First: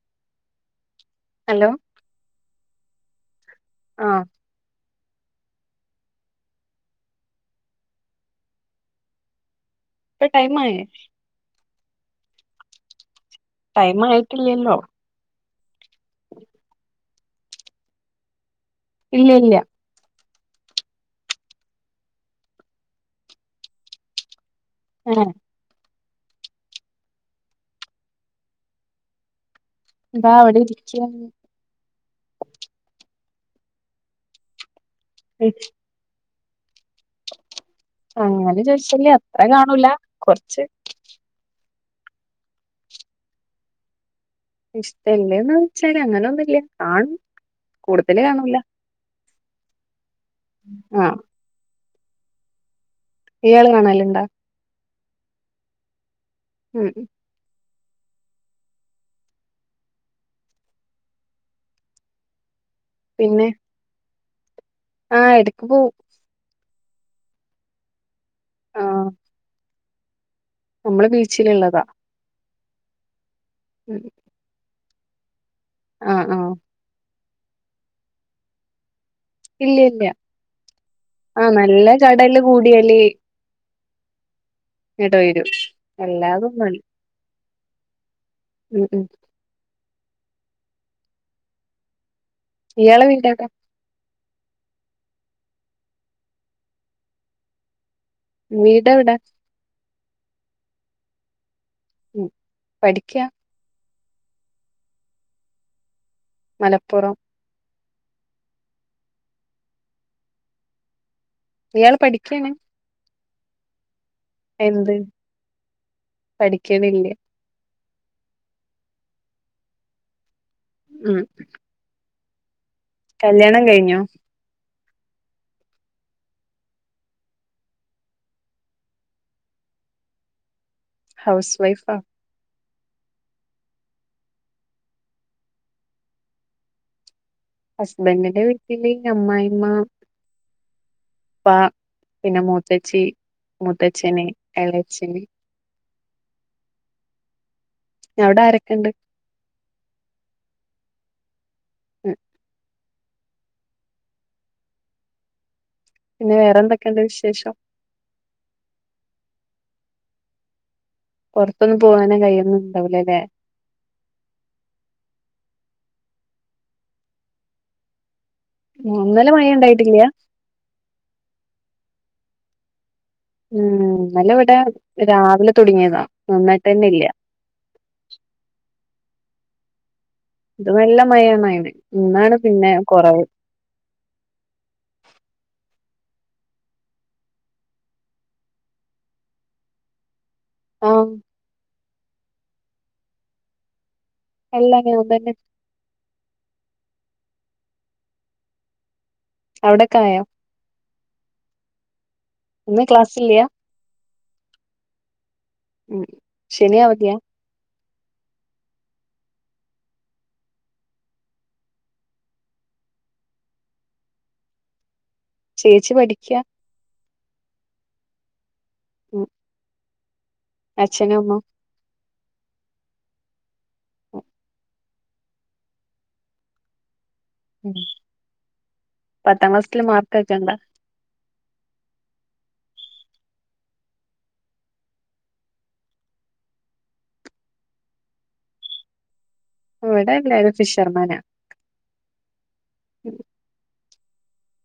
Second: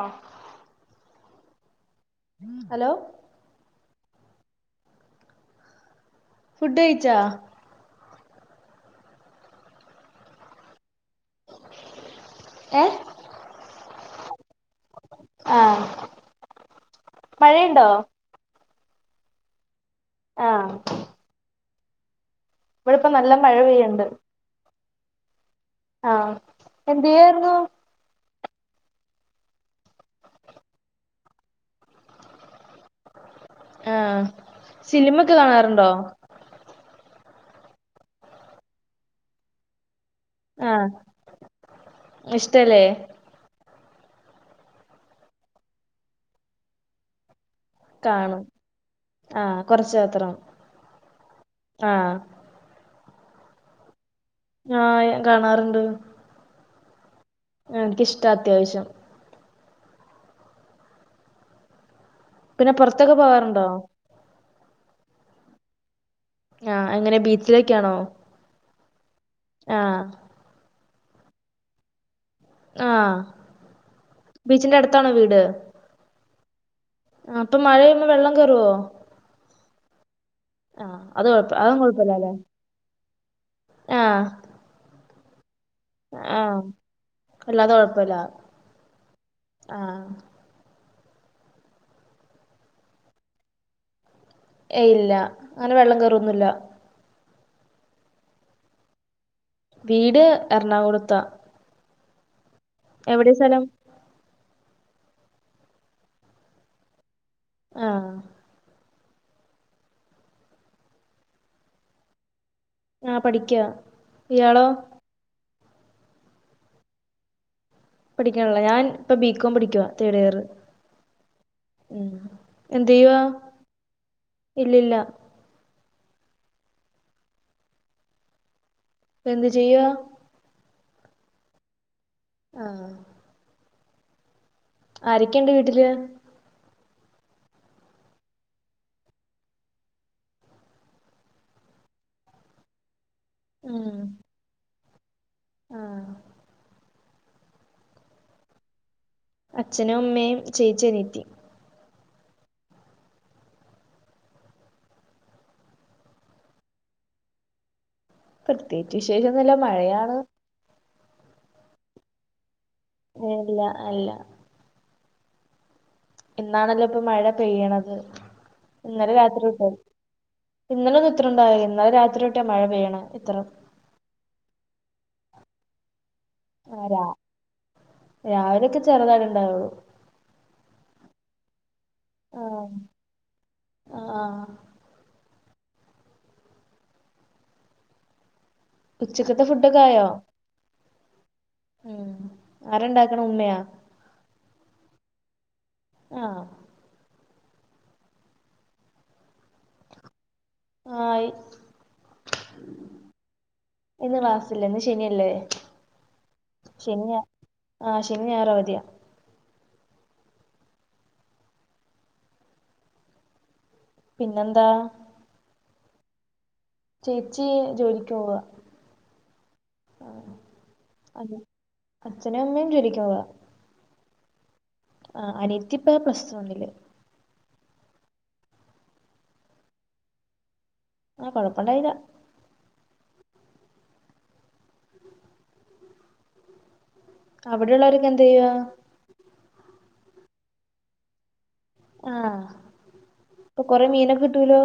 ആഹ hello ഉ hello ആഹ food കഴിച്ചാ പ്പോ ടൈമ ആ ഏ ടൈം ആയിട്ടില്ലല്ലോ ആഹ മഴയുണ്ടോ ഇല്ല ഇല്ല ആഹ ഇവിടെ ഇപ്പോ നല്ല മഴ പെയ്യണ്ട് ആ ആഹ എന്ത് ചെയ്യായിരുന്നു ന്താവിടെ ദിച്ച ആഹ് സിനിമക്കെ കാണാറുണ്ടോ? അങ്ങനെ ചോയ്ച്ചാല് അത്രേം കാണൂല. കൊറച്ച് ആഹ് ഇഷ്ടല്ലേ [unintelligible] ഇഷ്ടല്ലേന്ന് ചോയ്ച്ചാ അങ്ങനെ ഒന്നുല്ല കാണും. കൂടുതല് കാണും കാണൂല ആഹ് കൊറച്ച് മാത്രം ആഹ് ആഹ് ഇയാള് കാണലുണ്ടാ ആഹ് ഞാൻ കാണാറുണ്ട് ഉം എനിക്കിഷ്ട അത്യാവശ്യം പിന്നെ പുറത്തൊക്കെ പിന്നെ പോവാറുണ്ടോ ആഹ് എടക്ക് പോകും. ആഹ് എങ്ങനെ ബീച്ചിലേക്കാണോ? ആഹ് ആഹ് നമ്മള് ബീച്ചിലുള്ളതാ ആഹ് ഉം ബീച്ചിന്റെ അടുത്താണോ വീട് ആഹ് ആഹ് അപ്പൊ മഴപെയ്യുമ്പോ വെള്ളം കേറുവോ ഇല്ല ഇല്ല ആഹ് അത് ആഹ് കൊഴപ്പ അതൊന്നും നല്ല കൊഴപ്പല്ലാല്ലേ കടല് കൂടിയാല് ആഹ് ഇടയിരു ആഹ് അല്ലാതെ കൊഴപ്പില്ല ഉം ഉം ആഹ് ഇയാള വീടെവിടാ ഏയ് ഇല്ല അങ്ങനെ വെള്ളം കേറുവൊന്നില്ല വീട് എവിടാ വീട് എറണാകുളത്ത ഉം പഠിക്കാ എവിടെ സ്ഥലം മലപ്പുറം ആഹ് ഇയാൾ പഠിക്കേണ് ആഹ് പഠിക്ക എന്ത് പഠിക്കണില്ലേ പഠിക്കാനുള്ള ഞാൻ ഇപ്പ ബികോം പഠിക്കുവാ തേർഡ് ഇയർ ഉം ഉം എന്ത് ചെയ്യുവാ കല്യാണം കഴിഞ്ഞോ ഇല്ലില്ല ഇപ്പൊ എന്തു ചെയ്യുവാ ഹൗസ് വൈഫാ ആഹ് ആരൊക്കെയുണ്ട് വീട്ടില് ഹസ്ബൻഡിന്റെ വീട്ടില് ഈ അമ്മായിമ്മ ഉപ്പ പിന്നെ മുത്തച്ചി ഉം മുത്തച്ചണ ഇളച്ചിന ആഹ് ഞ അവിടെരൊക്കെ ഉണ്ട് അച്ഛനും അമ്മയും ചേച്ചി അനിയത്തി ഉം പിന്നെ വേറെ എന്തൊക്കെയുണ്ട് വിശേഷം പ്രത്യേകിച്ച് വിശേഷം ഒന്നുല്ല മഴയാണ് പുറത്തൊന്ന് പോകാന കയൊന്നി അല്ല അല്ല ഇാണല്ലോ ഇപ്പൊ മഴ പെയ്യണത് ഒന്നല മഴ ഉണ്ടായിട്ടില്ലയാ ഇന്നലെ ഒന്ന ഇത്ര ഉണ്ടാവില്ല ഇന്നലെ രാത്രിൊട്ടിയ മഴ പെയ്യണ ഇത്രം ഉം നല്ല ഇവിടെ രാവിലെ തുടങ്ങിയതാ നന്നായിട്ട് ആ തന്നെ രാ ഇല്ല രാവിലെയൊക്കെ ചെറുതായിട്ടണ്ടാവുള്ളൂ ഇത് വെല്ല മഴാണ് അയിന് ഇന്നാണ് പിന്നെ കുറവ് ആഹ ഉച്ചക്കത്തെ ഫുഡൊക്കായോ ആഹ ഉം അരണ്ടാക്കണ ഉമ്മയാ എല്ല നന്നന്നെ ആഹ അവിടക്ക ആയോ ആയി ഒന്നും ക്ലാസ്സില്ല ഇന്ന് ക്ലാസില്ല ഇന്ന് ശനല്ലേ ഉം ശനി അവധിയാ ശനിയാ ആ ശനിഞായറും അവധിയ പിന്നെന്താ ചേച്ചി പഠിക്കുവാ ചേച്ചി ജോലിക്ക് പോവുക മ് ആ ആ അച്ഛനും അമ്മയും [unintelligible] ആ അനയത്തിപ്പാ പ്ലസ് വൺല മ് പത്താം ക്ലാസ്ല്ല് മാർക്ക്ക്കണ്ട ആ കുഴപ്പമണ്ടായില്ലാ അവിടെള്ളവർക്ക് എന്തു ചെയ്യ അവിടെ എല്ല ഒരു ഫിഷർമാന ആ അപ്പൊ കൊറെ മീനൊക്കെ കിട്ടൂലോ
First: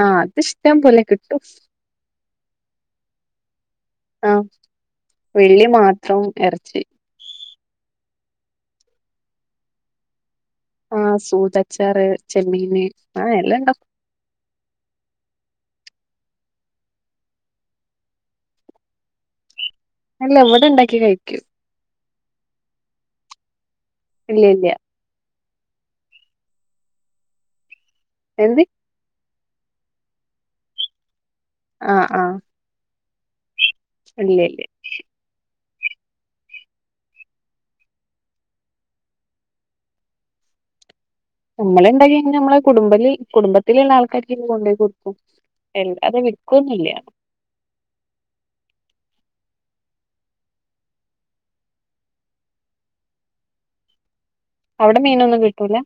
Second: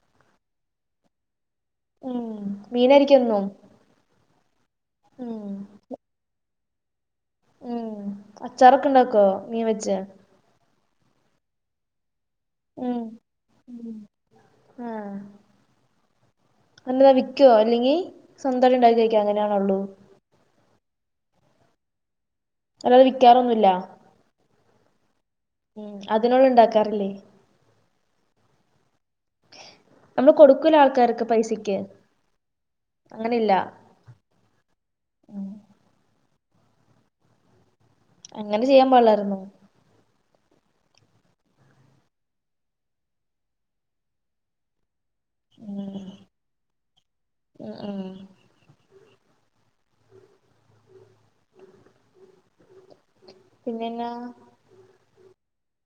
ആ അത് ഇഷ്ടം പോലെ കിട്ടും മ് മീനരിക്കോന്നും ആ വെള്ളി മാത്രം ഇറച്ചി മ് അച്ചാറൊക്കെ ഇണ്ടാക്കോ മീൻ വെച്ച ആ സൂതച്ചാറ് ചെമ്മീന് ആ എല്ലാം ഉണ്ടാക്കും ആ അത് വിൽക്കുവോ അല്ലെങ്കിൽ സ്വന്തം ഉണ്ടാക്കി കഴിക്കുവോ അങ്ങനെയണള്ളൂ അല്ല ഇവിടെ ഉണ്ടാക്കി കഴിക്കൂ അല്ലാതെ വിൽക്കാറൊന്നുമ ഇല്ല ഇല്ല ഇല്ലയ ഉം അതിനോള്ള ഉണ്ടാക്കാറില്ലേ എന്ത്‌ നമ്മള് കൊടുക്കൂല ആൾക്കാര്ക്ക് പൈസക്ക് ആഹ് ആഹ് അങ്ങനെല്ല ഇല്ല അങ്ങനെ ചെയ്യാൻ പാടില്ലായിരുന്നു നമ്മളെന്തണ്ടാക്കി കാ നമ്മെ കുടുംബ കുടുംബത്തിലുള്ളള്ള ആൾക്കാക്ക് കൊണ്ട പോയി അത് വിൽക്കുംന്നില്ല ആ ആ പിന്നന്നാ അവിടെ മീനൊന്നും കിട്ടൂല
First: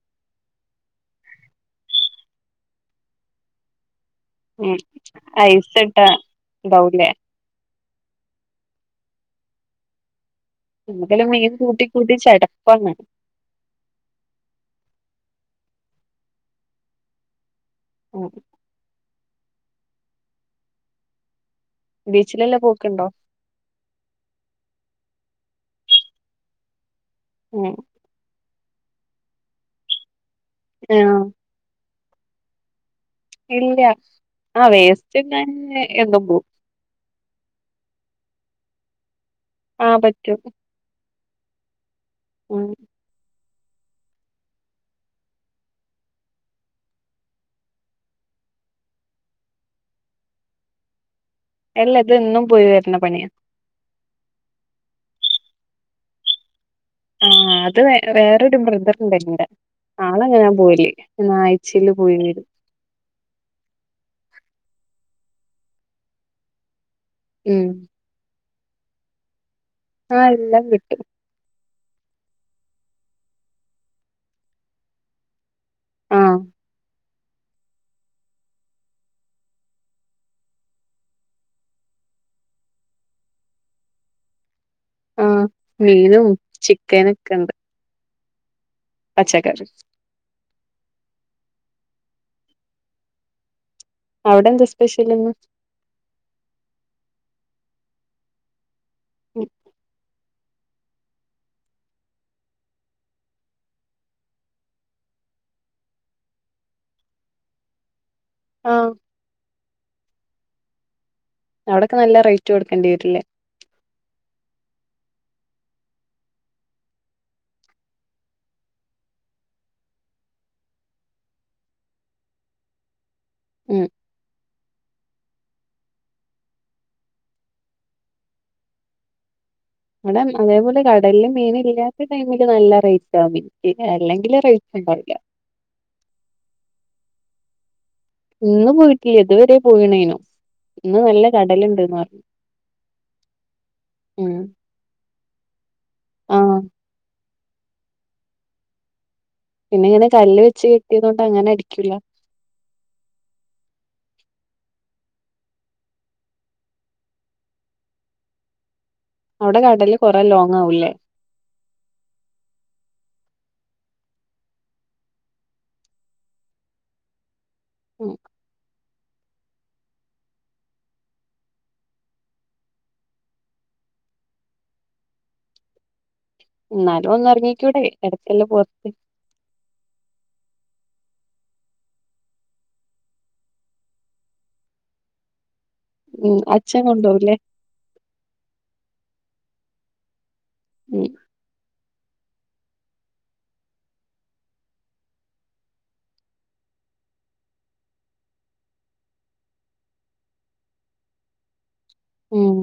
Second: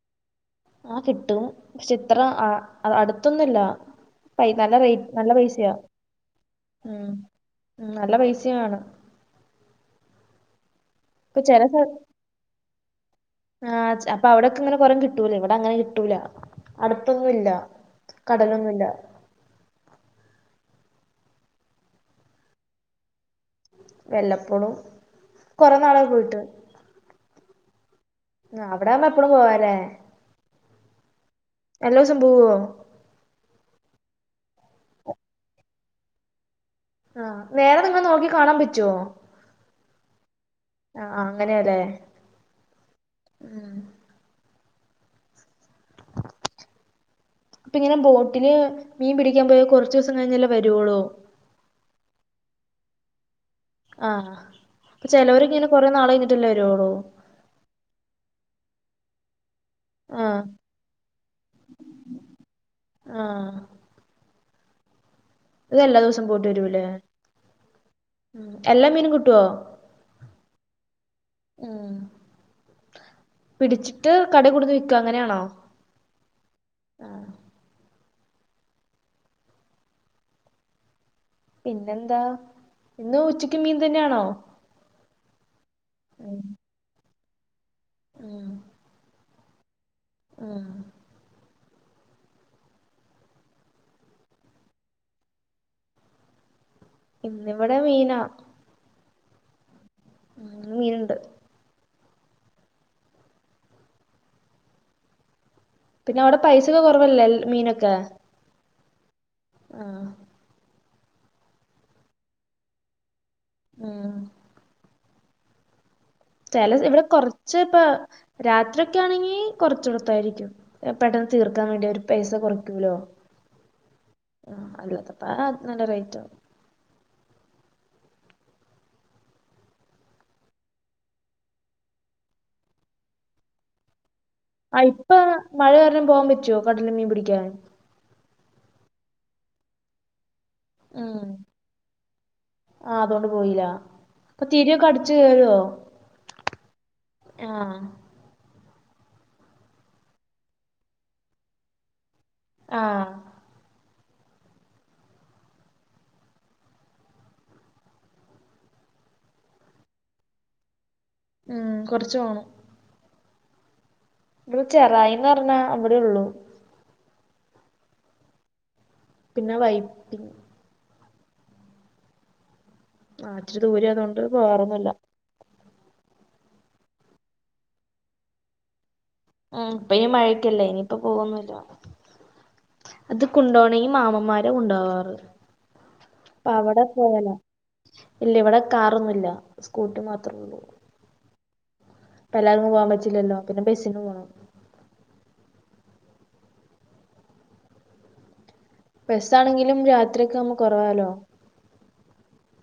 ആ കിട്ടും പക്ഷെ ഇത്ര അടുത്തൊന്നുമില്ല പ നല്ല ഉം റേറ്റ് നല്ല ഐസ് പൈസയാണ് ഇട്ട ഇണ്ടാവൂലേ മ് നല്ല പൈസയുണ് നക്കും ഇപ്പൊ മീൻ ചില കൂട്ടി സ്ഥല കൂട്ടി ചിടപ്പാണ് ആഹ് അപ്പൊ അവിടൊക്കെ ഇങ്ങനെ കൊറം കിട്ടൂല ഇവിടെ അങ്ങനെ കിട്ടൂല അടുപ്പൊന്നുംല്ല കടലൊന്നുമില്ല ബീച്ചിലെല്ലെ പോക്കണ്ടോ വല്ലപ്പോഴും കുറ നാളായി പോയിട്ട് മ് ആ അവിടൊവുമ്പോ എപ്പഴും പോവാലേ ആ എല്ലോവസം പോവോ ഇല്ല ആ വേസ്റ്റ്ങ്ങെ എന്തും പോ ആ നേരെ നിങ്ങൾ നോക്കി കാണാൻ പറ്റുവോ ആ പറ്റും ആ അങ്ങനെയല്ലെ.. മ് ആഹ് ഇപ്പ ഇങ്ങനെ ബോട്ടില് മീൻ പിടിക്കാൻ പോയാ കുറച്ച് ദിവസം കഴിഞ്ഞല്ലേ വരുവോളൂ? എല്ലാ അത് എന്നും പോയി വരുന്ന പണിയ. ആഹ് അപ്പ ചിലവര്ക്കെ ഇങ്ങനെ കൊറെ നാള് കഴിഞ്ഞിട്ടല്ലേ വരുവോളു? ആഹ് അത് വേറൊരു ബ്രദറണ്ട്ന്നീടെ ആഹ് ആളെങ്ങനാൻ പോയില് എന്നാ ആഴ്ചയില് പോയി വരും. ആഹ് ഇതെല്ലാ ദിവസവും പോയിട്ട് വരുൂല്ലേ? മ്ഹ് മ്ഹ് എല്ലാ മീനും കിട്ടുവോ? ആഹ് എല്ലാം കിട്ടും ഉം പിടിച്ചിട്ട് കടെ കൊണ്ടൂന്ന് വിൽക്കും അങ്ങനെയാണോ? ആഹ് ആഹ് പിന്നെന്താ ഇന്ന് ഉച്ചക്ക് മീൻ തന്നെയാണോ? ആഹ് മീനും ചിക്കനൊക്കെ ഉണ്ട്. മ്ഹ് പച്ചക്കറി ആഹ് അവിടെ എന്താ സ്പെഷ്യലിന്ന്? ഇന്നിവിടെ മീനാ. മ്ഹ് ഇന്ന് മീനുണ്ട് പിന്നെ അവിടെ പൈസൊക്കെ കുറവല്ലേ ലെ മീനൊക്കെ? ആഹ് ആഹ് അവിടൊക്കെ നല്ല റേറ്റ് കൊടുക്കേണ്ടി വരില്ലേ? ആഹ് ചില ഇവിടെ കൊറച്ച് ഇപ്പ രാത്രി ഒക്കെ ആണെങ്കി കൊറച്ചടത്തായിരിക്കും. പെട്ടെന്ന് തീർക്കാൻ വേണ്ടി അവരു പൈസ കുറയ്ക്കൂലോ. ആഹ് ആഹ് അല്ലാതപ്പ ത് നല്ല റേറ്റാ. ഇവിടെ അതേപോലെ കടലിലു മീനില്ലാത്ത ടൈമില് നല്ല റേറ്റാ മീന് അല്ലെങ്കിലു റേ ആഹ് ഇപ്പ മഴ കാരണം പോവാൻ പറ്റോ കടലിൽ മീൻ പിടിക്കാൻ? ഇന്ന് പോയിട്ടില്ല ഇതുവരേ പോയിണേനു ഇന്ന് നല്ല കടലുണ്ട്ന്ന് പറഞ്ഞു. ആഹ് അതുകൊണ്ട് പോയില്ല ഉം അപ്പൊ തിരിയൊക്കെ അടച്ച് കേറുവോ? ആഹ് ആഹ് പിന്നെ ഇങ്ങനെ കല്ല് വെച്ച് കെട്ടിയതുകൊണ്ട് അങ്ങനെ അടിക്കൂല്ല. ആഹ് അവിടെ വെടല് കുറെ ലോങ്ങ ആവല്ലേ? മ്ഹ് കുറച്ച് പോണം. ഇവടെ ചെറായിന്ന് പറഞ്ഞാ അവിടെ ഉള്ളൂ. മ്ഹ് പിന്നെ വൈപ്പി ആഹ് ഇച്ചിരി ദൂരെയാ അതുകൊണ്ട് പോവാറൊന്നൂല്ല. എന്നാലും ഒന്ന് ഇറങ്ങക്കൂടെ ഇടയ്ക്കല്ലാം പുറത്ത് മ്ഹ് ഇപ്പൊ ഇനി മഴക്കല്ലേ ഇനിയിപ്പ പോകുന്നുല്ല. അത് കൊണ്ടപോണെങ്കി മാമന്മാര കൊണ്ടോവാാറ് ഉം അപ്പ അച്ഛൻ അവിടെ പോയാല കൊണ്ടോവൂലേ ഇല്ല ഇവിടെ കാറൊന്നു ഇല്ല സ്കൂട്ടി മാത്രമേ ഉള്ളൂ. മ്ഹ് എല്ലാവർക്കും പോകാൻ പറ്റില്ലല്ലോ പിന്നെ ബെസിന് പോകണം ബസ്സ ആണെങ്കിലും രാത്രിയ ഒക്കെ നമ്മക്ക് കുറവാാലോ ഉം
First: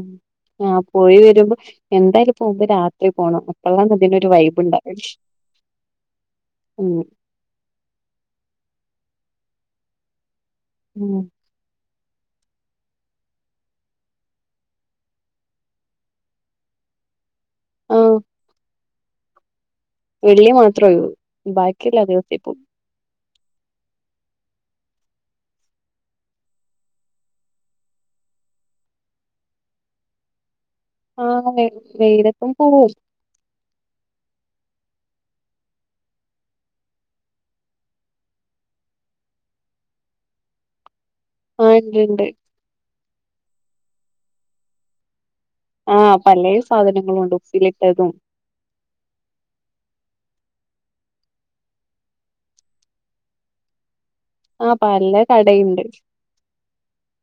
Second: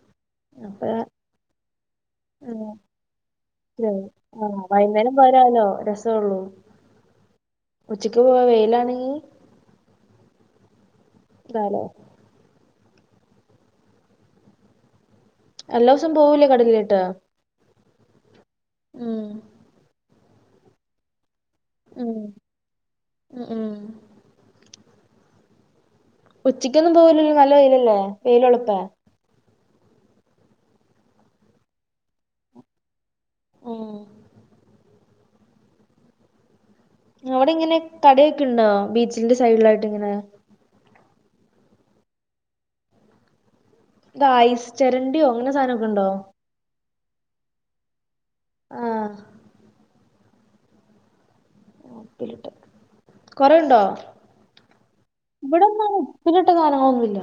ആഹ അപ്പ പോയി വരുമ്പോ എന്തായാലും പോകുമ്പോ ആഹ് രാത്രി പോകണം എപ്പോള്ളന്ന് അതിനൊരു വൈബ് ഉണ്ടാവ ന പോരാലോ രസമള്ളൂ ഉച്ചക്ക് പോവാ വെയിലാണെങ്കി ഉം നാലോ എല്ലാ ദിവസം പോവൂലേ കടകിലിട്ട് ഓ ഉം വെള്ളി മാത്രൂ ബാക്കിയുള്ള ദിവസ ഇപ്പ ഉ ഉം ഉച്ചയ്ക്ക്ൊന്നും പോവലല്ലോ നല്ല വെയിലല്ലേ വെയിലുളപ്പ ആഹ വെതപ്പും പോവോ ആഓ അവിടെ ഇങ്ങനെ കടൊക്കെ ഉണ്ടോ ബീച്ചിന്റെ സൈഡിലായിട്ട് ഇങ്ങനെ ആ ഉണ്ട് ഉണ്ട് ായിസ് ചരണ്ടിയോ അങ്ങനെ സാധന ആഹ് പല സാധനങ്ങളുംുണ്ട് ഉസിിലിട്ടതും ആ കൊറെുണ്ടോ ആഹ് പല കടയുണ്ട് ഇവിടെന്നാണ് പിന്നട്ട സാധനങ്ങളൊന്നുമല്ല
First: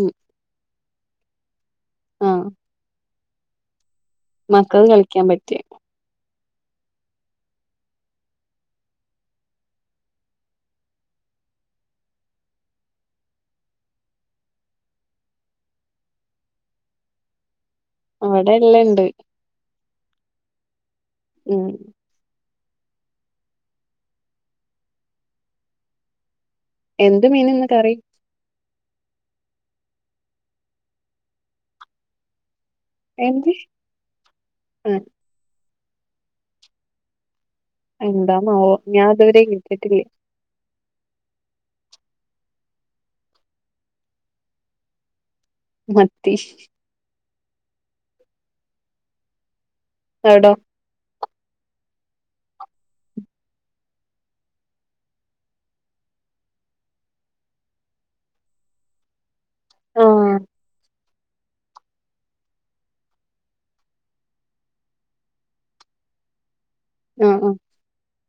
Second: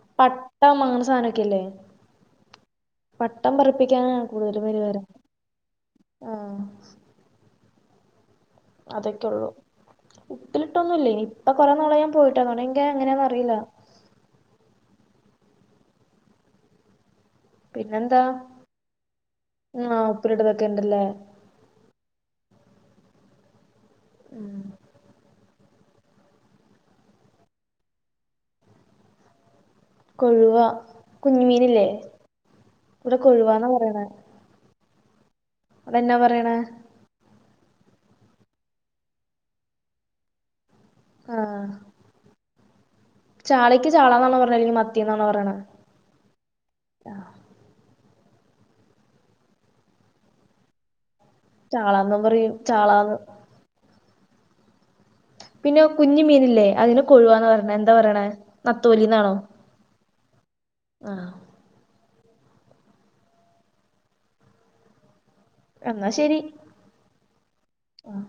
ഉം പട്ട അങ്ങന സാധനമൊക്കെല്ലേ ആഹ. പട്ടം പിപ്പിക്കാന കൂടുതല മക്കൾക്ക് പരിവാരം കളിക്കാൻ പറ്റിയ ആഹ. അതൊക്കെയ ഉള്ളൂ ഉപ്പിലിട്ടൊന്നും ഇല്ലേ ഇനി ഇപ്പൊ കൊറെേ നോള ഞാൻ പോയിട്ടാന്നോട എങ്ക എങ്ങനെയാന്ന അറിയില്ല. പിന്നെന്താ അവിടെ എല്ലണ്ട് ആ ഉപ്പരി ഇടതൊക്കെ ഇണ്ടല്ലേ ഉം ഉം എന്ത് മീൻന്ന് കറി കൊഴുവ കുഞ്ഞ മീനല്ലേ എന്ത് ഉ അതെന്നാ പറയണ എന്താ മാവോ ഞാൻ അതുവരെ കളട്ടട്ടില്ലേ ആഹ ചാളക്ക് ചാളാന്നാണ് പറഞ്ഞത് അല്ലെങ്കിൽ മത്തിയന്നാാണ് പറയത് മത്തി തടോ ചാളന്നാ പറയും ചാളന്ന് പിന്നെ കുഞ്ഞഞ് മീനല്ലേ അതിന് കൊഴുവാന്ന് പറയണ എന്താ പറയണ നത്തോലിന്നാണോ ആഹ ആഹ് എന്നാ ശരി ആ ആഹ